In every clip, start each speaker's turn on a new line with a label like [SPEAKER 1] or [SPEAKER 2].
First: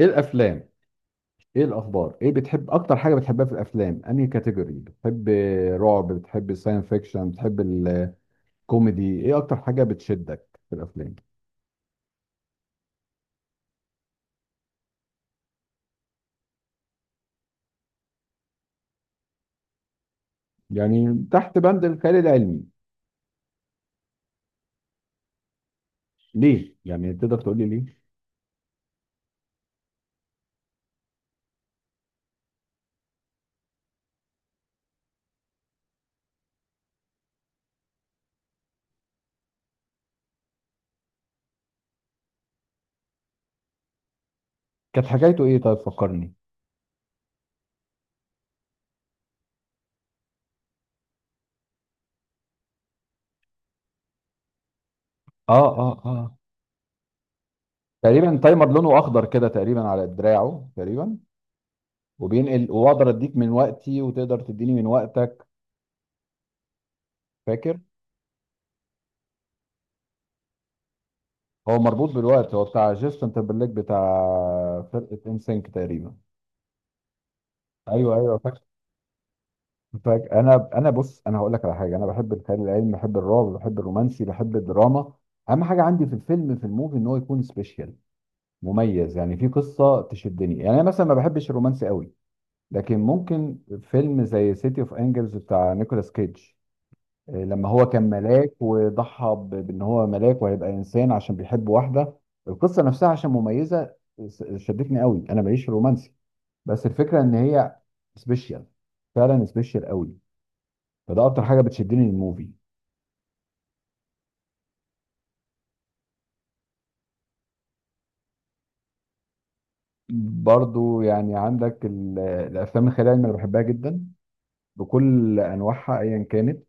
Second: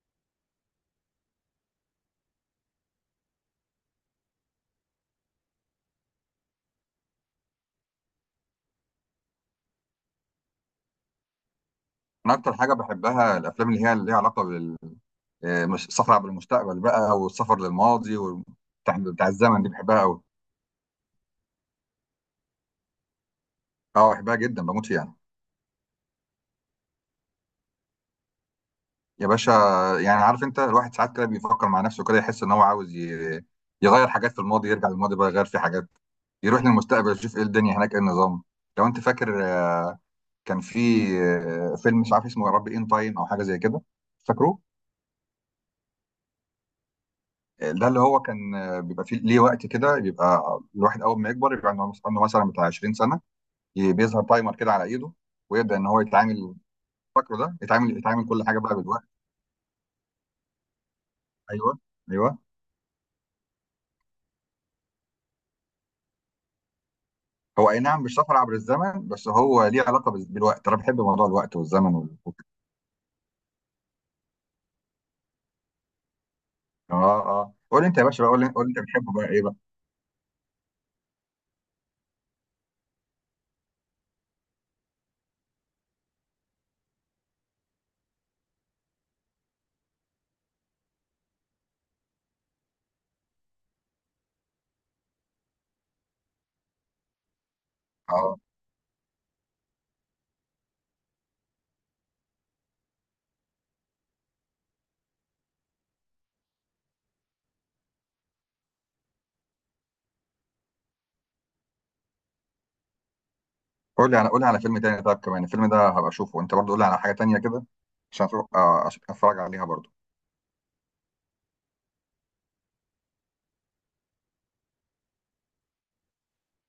[SPEAKER 1] ايه الافلام؟ ايه الاخبار؟ ايه بتحب اكتر حاجه بتحبها في الافلام؟ انهي كاتيجوري بتحب؟ رعب؟ بتحب ساين فيكشن؟ بتحب الكوميدي؟ ايه اكتر حاجه بتشدك في الافلام؟
[SPEAKER 2] انا اكتر حاجه بحبها الافلام اللي هي اللي ليها علاقه بال آه، مش سفر عبر المستقبل بقى والسفر للماضي وبتاع بتاع بتاع الزمن دي بحبها قوي.
[SPEAKER 1] يعني تحت بند الخيال العلمي.
[SPEAKER 2] اه، بحبها جدا، بموت فيها.
[SPEAKER 1] ليه؟ يعني تقدر تقول لي ليه؟
[SPEAKER 2] يا باشا، يعني عارف انت الواحد ساعات كده بيفكر مع نفسه كده، يحس ان هو عاوز يغير حاجات في الماضي، يرجع للماضي بقى يغير في حاجات، يروح للمستقبل يشوف ايه الدنيا هناك، ايه النظام. لو انت فاكر، كان في فيلم مش عارف اسمه، يا رب، ان تايم او حاجه زي كده، فاكروه؟
[SPEAKER 1] كانت حكايته ايه؟ طيب فكرني.
[SPEAKER 2] ده اللي هو كان بيبقى فيه ليه وقت كده، بيبقى الواحد اول ما يكبر يبقى عنده مثلا بتاع 20 سنه، بيظهر تايمر كده على ايده،
[SPEAKER 1] اه
[SPEAKER 2] ويبدا ان
[SPEAKER 1] اه
[SPEAKER 2] هو
[SPEAKER 1] اه
[SPEAKER 2] يتعامل. فاكره ده، يتعامل
[SPEAKER 1] تقريبا
[SPEAKER 2] كل حاجه
[SPEAKER 1] تايمر
[SPEAKER 2] بقى
[SPEAKER 1] لونه
[SPEAKER 2] بالوقت.
[SPEAKER 1] اخضر كده تقريبا على دراعه تقريبا،
[SPEAKER 2] ايوه، ايوه.
[SPEAKER 1] وبينقل. واقدر اديك من وقتي وتقدر تديني من وقتك.
[SPEAKER 2] هو
[SPEAKER 1] فاكر؟
[SPEAKER 2] اي نعم مش سفر عبر الزمن، بس هو ليه علاقه بالوقت. انا بحب موضوع الوقت
[SPEAKER 1] هو
[SPEAKER 2] والزمن وال...
[SPEAKER 1] مربوط بالوقت، هو بتاع جيسون تمبرليك بتاع فرقه انسينك تقريبا.
[SPEAKER 2] اه، اه، قول انت يا
[SPEAKER 1] ايوه
[SPEAKER 2] باشا بقى،
[SPEAKER 1] ايوه،
[SPEAKER 2] قول،
[SPEAKER 1] فاكر.
[SPEAKER 2] قول انت بتحبه بقى ايه بقى.
[SPEAKER 1] فاكر، انا بص، انا هقول لك على حاجه. انا بحب الخيال العلمي، بحب الرعب، بحب الرومانسي، بحب الدراما. اهم حاجه عندي في الفيلم، في الموفي، ان هو يكون سبيشال، مميز، يعني في قصه تشدني. يعني انا مثلا ما بحبش الرومانسي قوي، لكن ممكن فيلم زي سيتي اوف انجلز بتاع نيكولاس كيدج، لما هو كان
[SPEAKER 2] اه،
[SPEAKER 1] ملاك وضحى بان هو ملاك وهيبقى انسان عشان بيحب واحده. القصه نفسها عشان مميزه شدتني قوي. انا ماليش رومانسي، بس الفكره ان هي سبيشال، فعلا سبيشال قوي. فده اكتر حاجه بتشدني للموفي.
[SPEAKER 2] قول لي على فيلم تاني، طب كمان الفيلم ده هبقى اشوفه، انت برضه قول لي على حاجه تانيه كده عشان عشان اتفرج عليها برضه.
[SPEAKER 1] برضو يعني عندك الافلام الخيال العلمي انا بحبها جدا بكل انواعها ايا كانت.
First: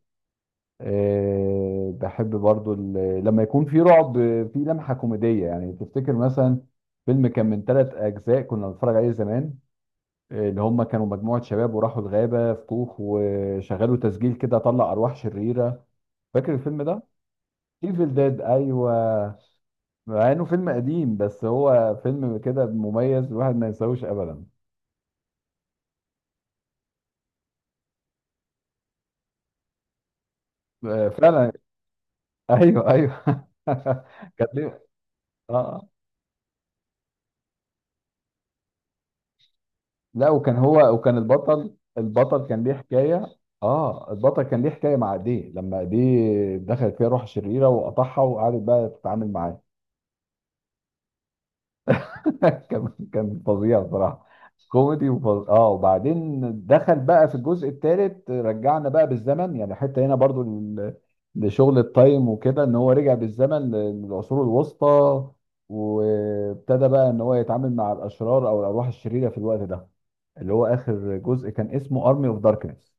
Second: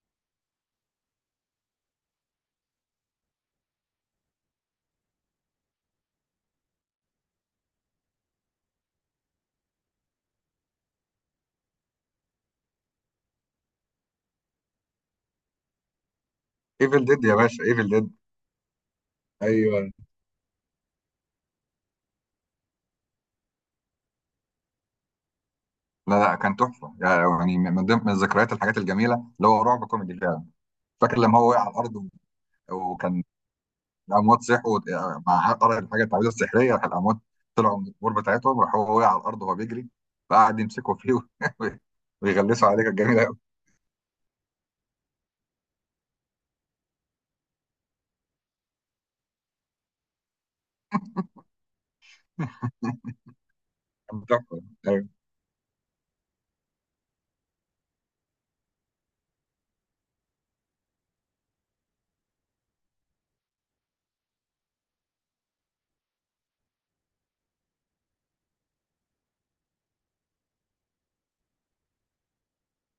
[SPEAKER 1] أه، بحب برضو لما يكون في رعب في لمحه كوميديه. يعني تفتكر مثلا فيلم كان من ثلاث اجزاء كنا بنتفرج عليه زمان، اللي هم كانوا مجموعه شباب وراحوا الغابه في كوخ وشغلوا تسجيل كده طلع ارواح شريره؟ فاكر الفيلم ده؟
[SPEAKER 2] ايفل ديد يا باشا، ايفل ديد.
[SPEAKER 1] ايفل ديد، ايوه.
[SPEAKER 2] ايوه.
[SPEAKER 1] مع انه فيلم قديم بس هو فيلم كده مميز، الواحد ما ينساهوش ابدا.
[SPEAKER 2] لا لا، كان تحفه يعني، من ضمن من ذكريات الحاجات الجميله، اللي هو رعب كوميدي فعلا. فاكر لما هو
[SPEAKER 1] فعلا.
[SPEAKER 2] وقع على الارض
[SPEAKER 1] ايوه
[SPEAKER 2] وكان
[SPEAKER 1] ايوه.
[SPEAKER 2] الاموات
[SPEAKER 1] كانت
[SPEAKER 2] صحوا،
[SPEAKER 1] ليه.
[SPEAKER 2] مع
[SPEAKER 1] اه
[SPEAKER 2] قرأ الحاجه التعويذه السحريه راح الاموات طلعوا من القبور بتاعتهم، راح هو وقع على الارض وهو بيجري،
[SPEAKER 1] لا، وكان
[SPEAKER 2] فقعد
[SPEAKER 1] هو،
[SPEAKER 2] يمسكوا فيه
[SPEAKER 1] وكان البطل، كان
[SPEAKER 2] ويغلسوا
[SPEAKER 1] ليه
[SPEAKER 2] عليه، كانت جميله
[SPEAKER 1] حكايه.
[SPEAKER 2] قوي.
[SPEAKER 1] اه، البطل كان ليه حكايه مع ايديه، لما ايديه دخلت فيها روح شريره وقطعها وقعدت بقى تتعامل معاه. كان فظيع
[SPEAKER 2] كانت
[SPEAKER 1] بصراحه.
[SPEAKER 2] تحفة. أيوة.
[SPEAKER 1] كوميدي وفظ... اه، وبعدين دخل بقى في الجزء الثالث، رجعنا بقى بالزمن، يعني حتى هنا برضو لشغل التايم وكده، ان هو رجع بالزمن للعصور الوسطى، وابتدى بقى ان هو يتعامل مع الاشرار او الارواح الشريره في الوقت ده. اللي هو اخر جزء كان اسمه ارمي اوف داركنس.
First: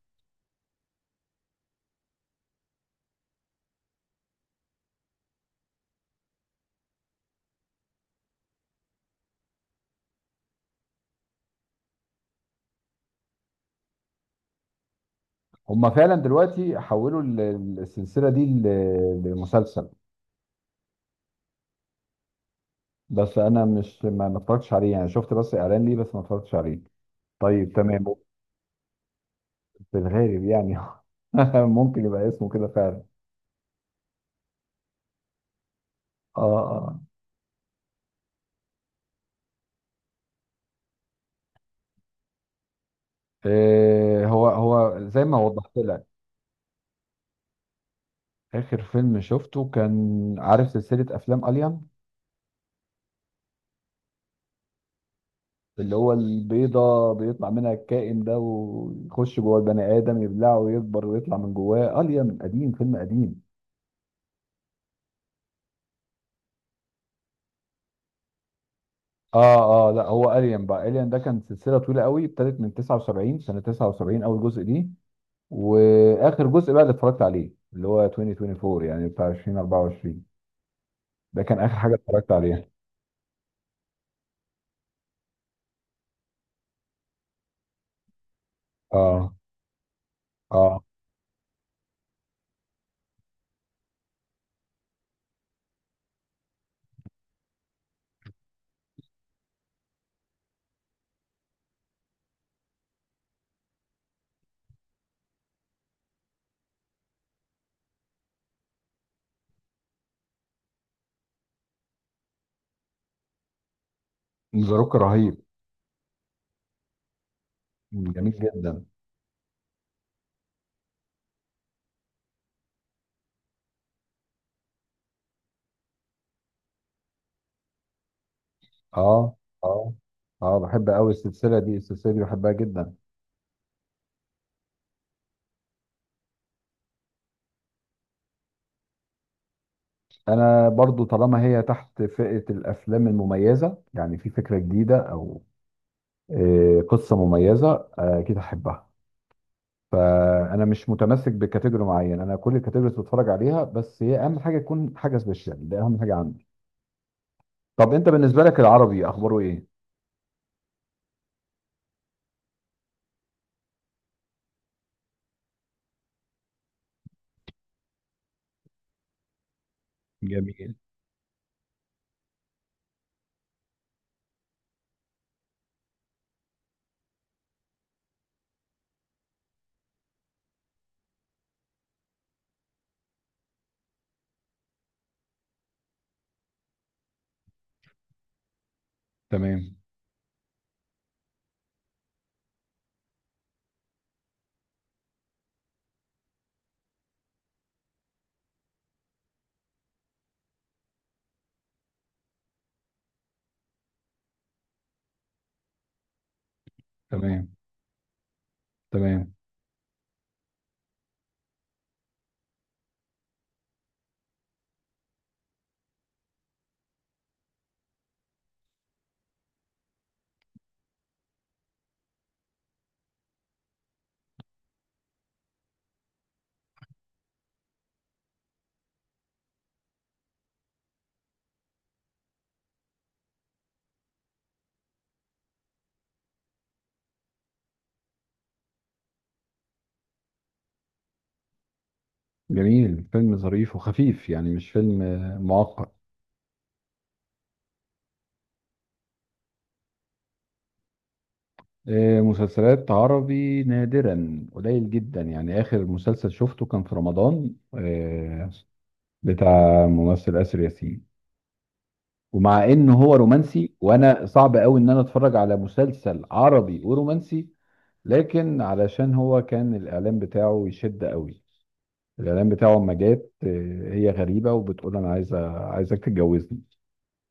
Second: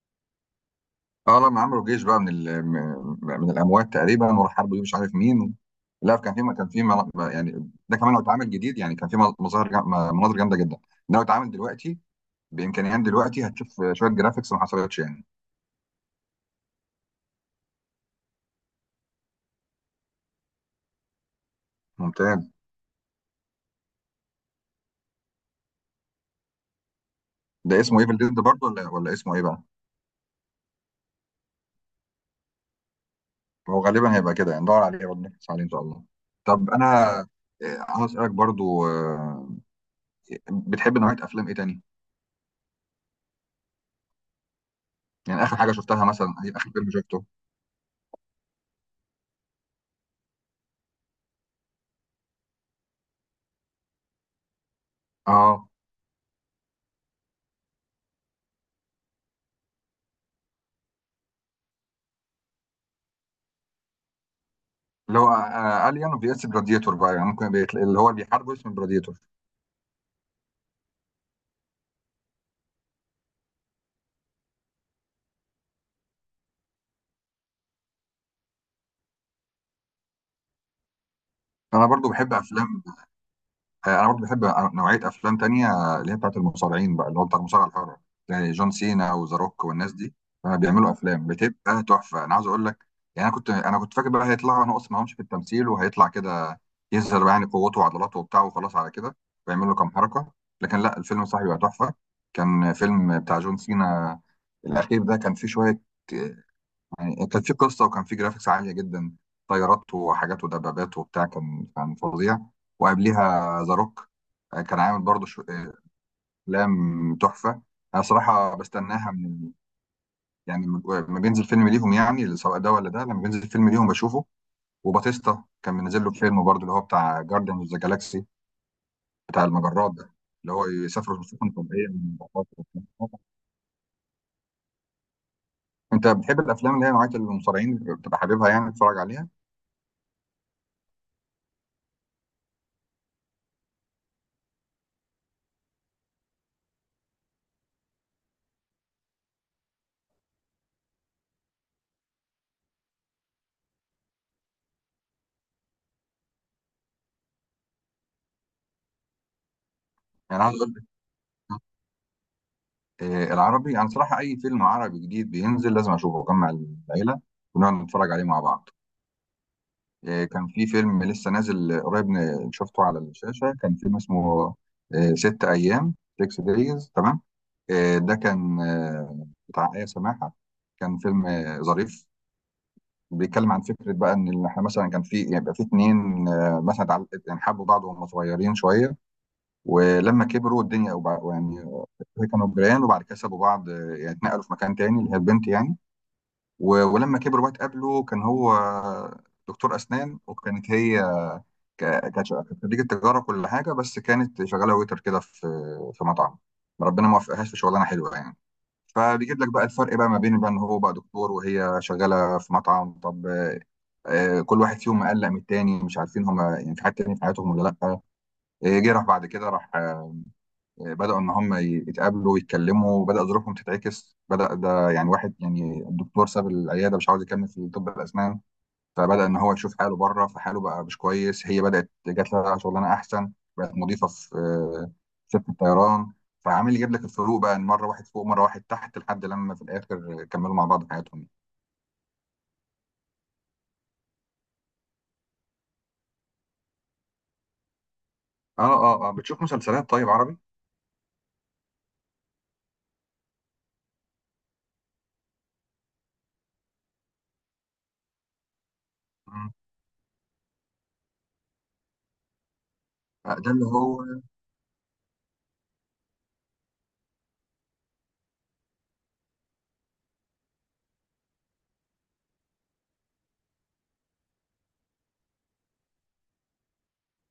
[SPEAKER 2] اه، لما عملوا جيش بقى من من الاموات تقريبا وراح حاربوا مش عارف مين. لا، كان في يعني ده كمان لو اتعمل جديد يعني، كان في مناظر جامده جدا. لو اتعمل دلوقتي بامكانيات دلوقتي، هتشوف شويه جرافيكس ما حصلتش يعني.
[SPEAKER 1] هما فعلا دلوقتي حولوا السلسله دي لمسلسل،
[SPEAKER 2] ممتاز.
[SPEAKER 1] بس انا مش، ما اتفرجتش عليه، يعني شفت بس اعلان ليه بس ما اتفرجتش عليه. طيب،
[SPEAKER 2] ده اسمه
[SPEAKER 1] تمام.
[SPEAKER 2] ايفل ديد برضه، ولا ولا اسمه ايه بقى؟
[SPEAKER 1] في الغالب يعني ممكن يبقى اسمه كده فعلا.
[SPEAKER 2] هو غالبا هيبقى كده يعني، ندور عليه ونبحث عليه ان شاء الله.
[SPEAKER 1] اه
[SPEAKER 2] طب
[SPEAKER 1] اه.
[SPEAKER 2] انا عاوز اسالك برضو، بتحب نوعيه افلام ايه تاني؟
[SPEAKER 1] إيه هو، زي ما
[SPEAKER 2] يعني اخر حاجه
[SPEAKER 1] وضحت
[SPEAKER 2] شفتها
[SPEAKER 1] لك.
[SPEAKER 2] مثلا ايه، اخر فيلم شفته.
[SPEAKER 1] اخر فيلم شفته كان، عارف سلسلة افلام اليان،
[SPEAKER 2] اه،
[SPEAKER 1] اللي هو البيضة بيطلع منها الكائن ده ويخش جوه البني ادم يبلعه ويكبر ويطلع من جواه اليان؟ قديم، فيلم قديم.
[SPEAKER 2] اللي هو الين في اس جلاديتور بقى، يعني ممكن بيتل... اللي هو اللي بيحاربوا اسمه جلاديتور.
[SPEAKER 1] اه اه، لا هو اليان بقى، اليان ده كان سلسلة طويلة قوي، ابتدت من 79، سنة 79 اول جزء دي، واخر جزء بقى اللي اتفرجت عليه اللي هو 2024، يعني بتاع 2024. ده كان اخر
[SPEAKER 2] انا
[SPEAKER 1] حاجه
[SPEAKER 2] برضو
[SPEAKER 1] اتفرجت
[SPEAKER 2] بحب
[SPEAKER 1] عليها.
[SPEAKER 2] افلام، انا برضه بحب نوعيه افلام تانية، اللي هي بتاعت المصارعين بقى، اللي هو بتاع المصارعه الحره، يعني جون سينا
[SPEAKER 1] اه
[SPEAKER 2] وذا روك والناس دي.
[SPEAKER 1] اه.
[SPEAKER 2] بيعملوا افلام بتبقى تحفه، انا عايز اقول لك. يعني انا كنت فاكر بقى هيطلعوا نقص معهمش في التمثيل، وهيطلع كده يظهر بقى يعني قوته وعضلاته وبتاع، وخلاص على كده ويعمل له كام حركه. لكن لا، الفيلم صاحبي بقى تحفه. كان فيلم بتاع جون سينا، الاخير ده كان فيه شويه، يعني كانت في قصه، وكان في جرافيكس عاليه جدا، طيارات وحاجات ودبابات وبتاع، كان فظيع. وقبليها ذا روك
[SPEAKER 1] ذا
[SPEAKER 2] كان
[SPEAKER 1] روك
[SPEAKER 2] عامل برضه
[SPEAKER 1] رهيب.
[SPEAKER 2] افلام تحفه. انا
[SPEAKER 1] جميل
[SPEAKER 2] صراحه
[SPEAKER 1] جدا.
[SPEAKER 2] بستناها من، يعني لما بينزل فيلم ليهم يعني سواء ده ولا ده، لما بينزل فيلم ليهم بشوفه. وباتيستا كان منزل له فيلم برضه، اللي هو بتاع جارديان اوف ذا جالاكسي،
[SPEAKER 1] اه
[SPEAKER 2] بتاع المجرات
[SPEAKER 1] اه
[SPEAKER 2] ده، اللي
[SPEAKER 1] اه،
[SPEAKER 2] هو
[SPEAKER 1] بحب قوي
[SPEAKER 2] يسافروا في سفن
[SPEAKER 1] السلسله دي،
[SPEAKER 2] فضائيه من
[SPEAKER 1] السلسله دي
[SPEAKER 2] المجرات
[SPEAKER 1] بحبها جدا.
[SPEAKER 2] وبتاع. انت بتحب الافلام اللي هي نوعيه المصارعين، بتبقى حاببها يعني تتفرج عليها؟
[SPEAKER 1] انا برضو طالما هي تحت فئه الافلام المميزه، يعني في فكره جديده او قصه مميزه، اكيد هحبها. فانا مش متمسك بكاتيجوري معين، انا كل الكاتيجوريز بتفرج عليها، بس هي اهم حاجه تكون حاجه سبيشال، ده اهم حاجه عندي. طب انت بالنسبه لك العربي اخباره ايه؟
[SPEAKER 2] يعني عايز اقول، العربي، انا صراحه اي فيلم عربي جديد بينزل لازم اشوفه، واجمع العيله ونقعد نتفرج عليه مع بعض. كان في
[SPEAKER 1] جميل.
[SPEAKER 2] فيلم لسه نازل قريب، شفته على الشاشه، كان فيلم اسمه ست ايام، 6 دايز، تمام. ده كان بتاع ايه سماحه. كان فيلم ظريف، بيتكلم عن فكره بقى ان احنا مثلا كان في، يبقى في اتنين، مثلا يعني حبوا بعض وهم صغيرين شويه،
[SPEAKER 1] تمام.
[SPEAKER 2] ولما كبروا الدنيا يعني كانوا جيران، وبعد كده سابوا بعض، يعني اتنقلوا في مكان تاني، اللي هي البنت يعني، ولما كبر بقى اتقابلوا، كان هو دكتور أسنان، وكانت هي ك- كانت خريجة تجارة كل حاجة، بس كانت شغالة ويتر كده في في مطعم، ربنا ما
[SPEAKER 1] تمام.
[SPEAKER 2] وفقهاش في شغلانة حلوة يعني.
[SPEAKER 1] تمام.
[SPEAKER 2] فبيجيب لك بقى الفرق بقى ما بين بقى ان هو بقى دكتور، وهي شغاله في مطعم. طب، كل واحد فيهم مقلق من التاني، مش عارفين هما يعني في حد تاني في حياتهم ولا لا. جه راح بعد كده راح، بدأوا إن هم يتقابلوا ويتكلموا، بدأ ظروفهم تتعكس، بدأ ده يعني واحد، يعني الدكتور ساب العيادة مش عاوز يكمل في طب الأسنان، فبدأ إن هو يشوف حاله بره، فحاله بقى مش كويس. هي بدأت جات لها شغلانة أحسن، بقت مضيفة في شركة طيران، فعامل يجيب لك الفروق بقى، إن مرة واحد فوق مرة واحد تحت، لحد لما في الآخر كملوا مع بعض حياتهم.
[SPEAKER 1] جميل، فيلم ظريف وخفيف، يعني مش فيلم معقد.
[SPEAKER 2] آه، آه، آه. بتشوف مسلسلات طيب عربي؟
[SPEAKER 1] مسلسلات عربي نادرا، قليل جدا. يعني آخر مسلسل شفته كان في رمضان،
[SPEAKER 2] مم.
[SPEAKER 1] بتاع ممثل آسر ياسين. ومع إن هو
[SPEAKER 2] ده اللي
[SPEAKER 1] رومانسي،
[SPEAKER 2] هو،
[SPEAKER 1] وأنا صعب قوي إن أنا أتفرج على مسلسل عربي ورومانسي، لكن علشان هو كان الإعلان بتاعه يشد قوي. الاعلان بتاعه اما جت هي غريبه وبتقول انا عايزه، عايزك تتجوزني.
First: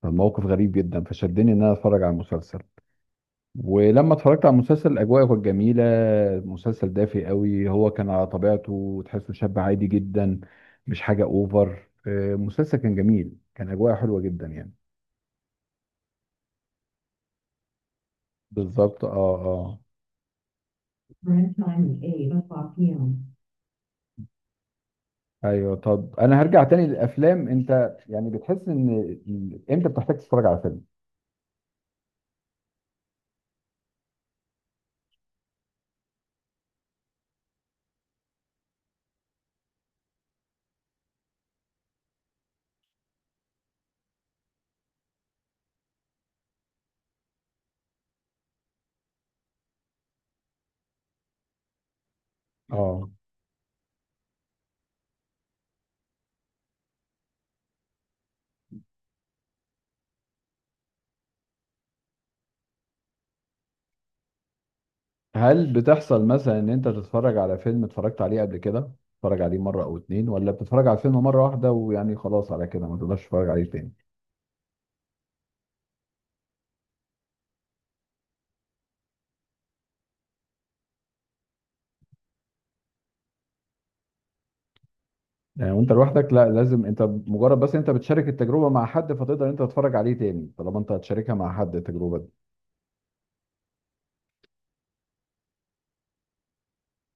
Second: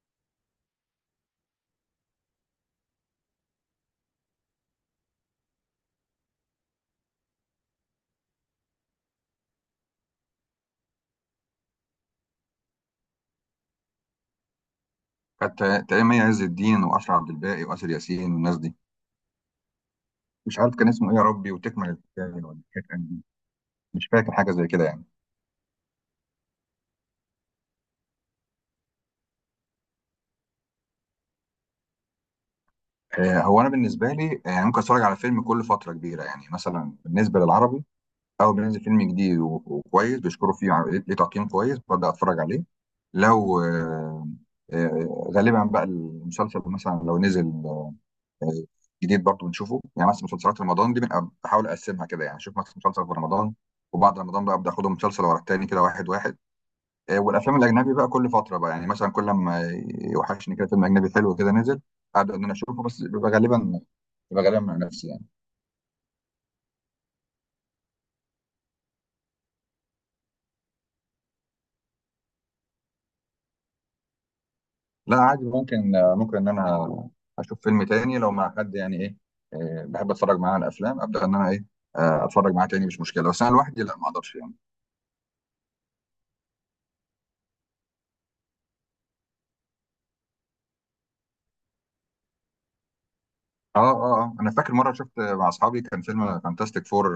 [SPEAKER 1] فالموقف غريب جدا، فشدني ان انا اتفرج على المسلسل. ولما اتفرجت على المسلسل، الاجواء كانت جميله. مسلسل دافي قوي، هو كان على طبيعته، تحسه شاب عادي جدا، مش حاجه اوفر. المسلسل كان جميل، كان اجواء حلوه جدا يعني.
[SPEAKER 2] كانت تقريبا مي عز الدين وأشرف عبد الباقي وآسر ياسين والناس دي.
[SPEAKER 1] بالظبط، اه اه.
[SPEAKER 2] مش عارف كان اسمه إيه يا ربي،
[SPEAKER 1] Prime time
[SPEAKER 2] وتكمل
[SPEAKER 1] 8
[SPEAKER 2] الحكاية ولا
[SPEAKER 1] o'clock
[SPEAKER 2] كانت أنهي.
[SPEAKER 1] p.m.
[SPEAKER 2] مش فاكر حاجة زي كده يعني.
[SPEAKER 1] ايوه. طب انا هرجع تاني للافلام. انت يعني بتحس ان امتى بتحتاج تتفرج على فيلم؟
[SPEAKER 2] هو أنا بالنسبة لي، يعني ممكن أتفرج على فيلم كل فترة كبيرة، يعني مثلا بالنسبة للعربي، أول ما ينزل فيلم جديد وكويس بيشكروا فيه، ليه تقييم كويس، ببدأ أتفرج عليه. لو غالبا بقى المسلسل مثلا لو نزل جديد برضه بنشوفه، يعني مثلا مسلسلات رمضان دي بنبقى بحاول اقسمها كده، يعني اشوف مثلا مسلسل
[SPEAKER 1] اه.
[SPEAKER 2] في رمضان، وبعد رمضان بقى ابدا اخدهم مسلسل ورا التاني كده واحد واحد. والافلام الاجنبي بقى كل فتره بقى، يعني مثلا كل ما يوحشني كده فيلم اجنبي حلو كده نزل، ابدا ان انا اشوفه، بس بيبقى غالبا مع نفسي يعني.
[SPEAKER 1] هل بتحصل مثلا ان انت تتفرج على فيلم اتفرجت عليه قبل كده، تتفرج عليه مرة او اتنين، ولا بتتفرج على الفيلم مرة واحدة ويعني خلاص على كده ما تقدرش تتفرج عليه تاني؟
[SPEAKER 2] لا عادي، ممكن ان انا اشوف فيلم تاني لو مع حد، يعني ايه، بحب اتفرج معاه على افلام، ابدا ان انا ايه، اتفرج معاه تاني مش مشكله، بس انا لوحدي لا ما اقدرش يعني.
[SPEAKER 1] يعني وانت لوحدك لا، لازم، انت مجرد، بس انت بتشارك التجربة مع حد فتقدر انت تتفرج عليه تاني طالما انت هتشاركها مع حد التجربة دي.
[SPEAKER 2] اه، اه، آه. انا فاكر مره شفت مع اصحابي كان فيلم فانتاستيك فور،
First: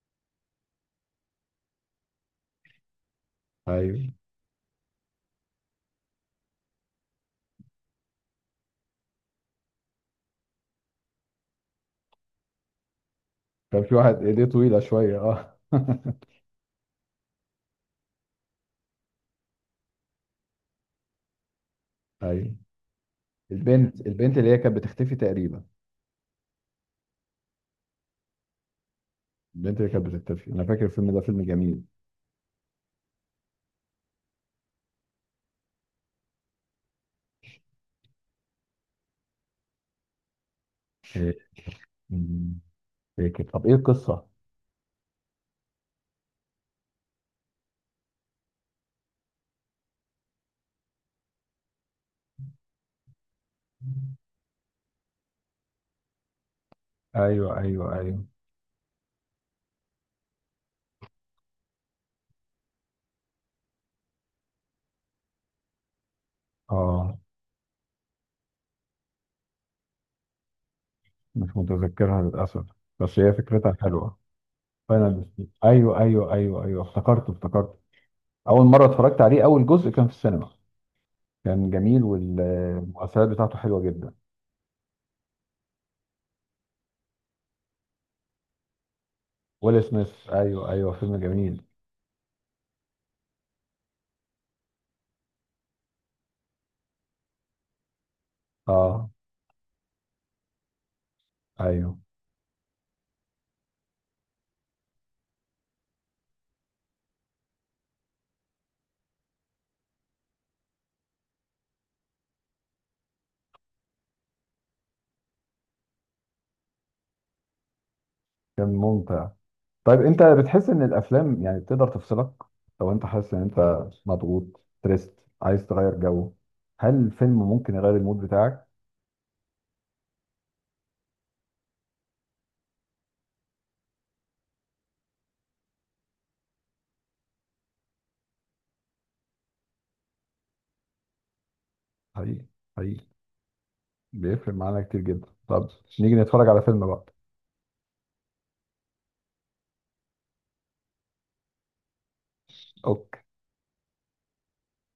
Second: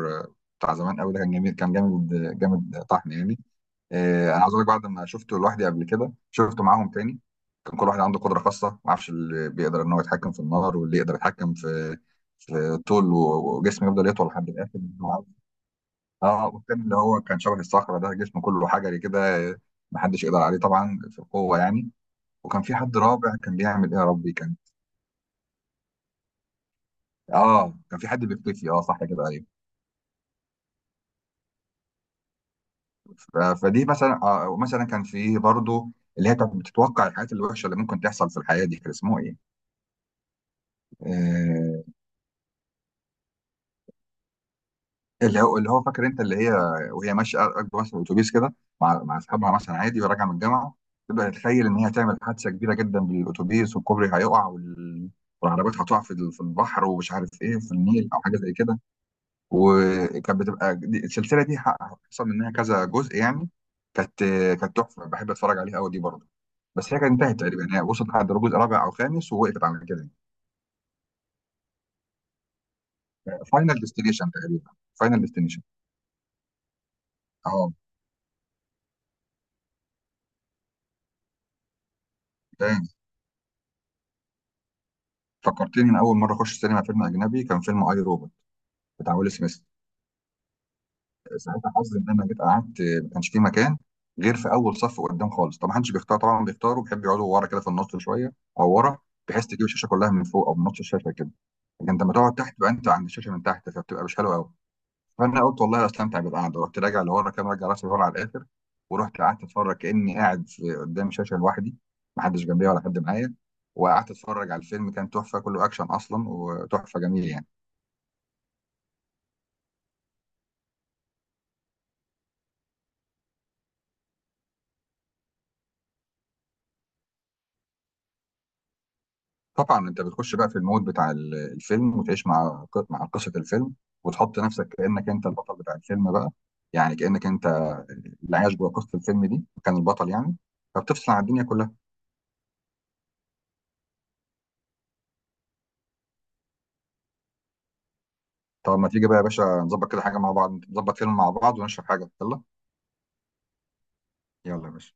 [SPEAKER 2] بتاع زمان قوي ده، كان جميل، كان جامد، جامد طحن يعني.
[SPEAKER 1] ايوه،
[SPEAKER 2] انا عاوز اقول لك، بعد ما شفته لوحدي قبل كده شفته معاهم تاني. كان كل واحد عنده قدره خاصه، ما اعرفش، اللي بيقدر ان هو يتحكم في النار، واللي يقدر يتحكم في في طول
[SPEAKER 1] كان
[SPEAKER 2] وجسمه
[SPEAKER 1] في
[SPEAKER 2] يفضل
[SPEAKER 1] واحد
[SPEAKER 2] يطول
[SPEAKER 1] ايديه
[SPEAKER 2] لحد
[SPEAKER 1] طويلة
[SPEAKER 2] الاخر.
[SPEAKER 1] شوية، اه.
[SPEAKER 2] اه، والتاني اللي هو كان شبه الصخرة ده، جسمه كله حجري كده، محدش يقدر عليه طبعا في القوة يعني.
[SPEAKER 1] ايوه.
[SPEAKER 2] وكان في حد رابع كان بيعمل ايه
[SPEAKER 1] البنت،
[SPEAKER 2] يا ربي،
[SPEAKER 1] اللي
[SPEAKER 2] كان،
[SPEAKER 1] هي كانت بتختفي تقريبا.
[SPEAKER 2] اه كان في حد بيختفي، اه صح كده، ايوه.
[SPEAKER 1] البنت اللي كانت بتختفي، انا فاكر الفيلم ده، فيلم جميل.
[SPEAKER 2] فدي مثلا، آه مثلا، كان في برضه اللي هي كانت بتتوقع الحاجات الوحشة اللي ممكن تحصل في الحياة دي، كان اسمه ايه؟
[SPEAKER 1] إيه،
[SPEAKER 2] آه،
[SPEAKER 1] مم، فاكر. طب ايه القصة؟
[SPEAKER 2] اللي هو اللي هو، فاكر انت اللي هي، وهي ماشيه راكبه مثلا الاتوبيس كده مع اصحابها، مثلا عادي وراجعه من الجامعه، تبدا تتخيل ان هي هتعمل حادثه كبيره جدا بالاتوبيس، والكوبري هيقع وال... والعربيات هتقع في في البحر، ومش عارف
[SPEAKER 1] ايوه
[SPEAKER 2] ايه، في
[SPEAKER 1] ايوه
[SPEAKER 2] النيل او
[SPEAKER 1] ايوه.
[SPEAKER 2] حاجه زي كده. وكانت بتبقى السلسله دي، حصل منها كذا جزء يعني. كانت كانت تحفه، بحب اتفرج عليها قوي دي برضه. بس هي كانت
[SPEAKER 1] اه،
[SPEAKER 2] انتهت تقريبا، هي وصلت لحد جزء رابع او خامس ووقفت على كده.
[SPEAKER 1] مش متذكرها للأسف، بس هي
[SPEAKER 2] فاينل
[SPEAKER 1] فكرتها حلوة.
[SPEAKER 2] ديستنيشن تقريبا،
[SPEAKER 1] فاينل
[SPEAKER 2] فاينل
[SPEAKER 1] ديستنيشن،
[SPEAKER 2] ديستنيشن.
[SPEAKER 1] أيوه أيوه أيوه أيوه، افتكرته
[SPEAKER 2] اه.
[SPEAKER 1] افتكرته. أول مرة اتفرجت عليه، أول جزء، كان في السينما. كان جميل، والمؤثرات بتاعته حلوة جدا.
[SPEAKER 2] فكرتني انا اول مره اخش سينما فيلم اجنبي، كان فيلم اي روبوت، بتاع ويل سميث.
[SPEAKER 1] ويل سميث، أيوه أيوه، فيلم جميل.
[SPEAKER 2] ساعتها حظي ان انا جيت قعدت ما كانش في مكان غير في اول صف قدام خالص. طب ما حدش بيختار طبعا، بيختاروا بيحب يقعدوا ورا كده في النص شويه او ورا،
[SPEAKER 1] أه.
[SPEAKER 2] بحيث تجيب الشاشه كلها من فوق او من نص الشاشه كده. لكن
[SPEAKER 1] أيوه.
[SPEAKER 2] لما تقعد تحت بقى انت عند الشاشه من تحت، فبتبقى مش حلوه قوي. فانا قلت والله استمتع بالقعده، رحت راجع لورا كده، راجع راسي لورا على الاخر، ورحت قعدت اتفرج كاني قاعد في قدام شاشه لوحدي، ما حدش جنبي ولا حد معايا. وقعدت اتفرج على الفيلم، كان تحفه، كله اكشن اصلا وتحفه، جميل يعني.
[SPEAKER 1] كان ممتع. طيب أنت بتحس إن الأفلام يعني بتقدر تفصلك؟ لو أنت حاسس إن أنت مضغوط، تريست، عايز تغير جو، هل الفيلم ممكن يغير المود بتاعك؟
[SPEAKER 2] طبعا انت بتخش بقى في المود بتاع الفيلم، وتعيش مع قصه الفيلم، وتحط نفسك كانك انت البطل بتاع الفيلم بقى، يعني كانك انت اللي عايش جوه قصه الفيلم دي، كان البطل يعني، فبتفصل عن الدنيا كلها.
[SPEAKER 1] حقيقي. حقيقي. بيفرق معانا كتير جدا. طب نيجي نتفرج على فيلم بقى.
[SPEAKER 2] طب ما تيجي بقى يا باشا، نظبط كده حاجه مع بعض، نظبط فيلم مع بعض ونشرب حاجه، يلا.
[SPEAKER 1] أوكي.
[SPEAKER 2] يلا يا باشا.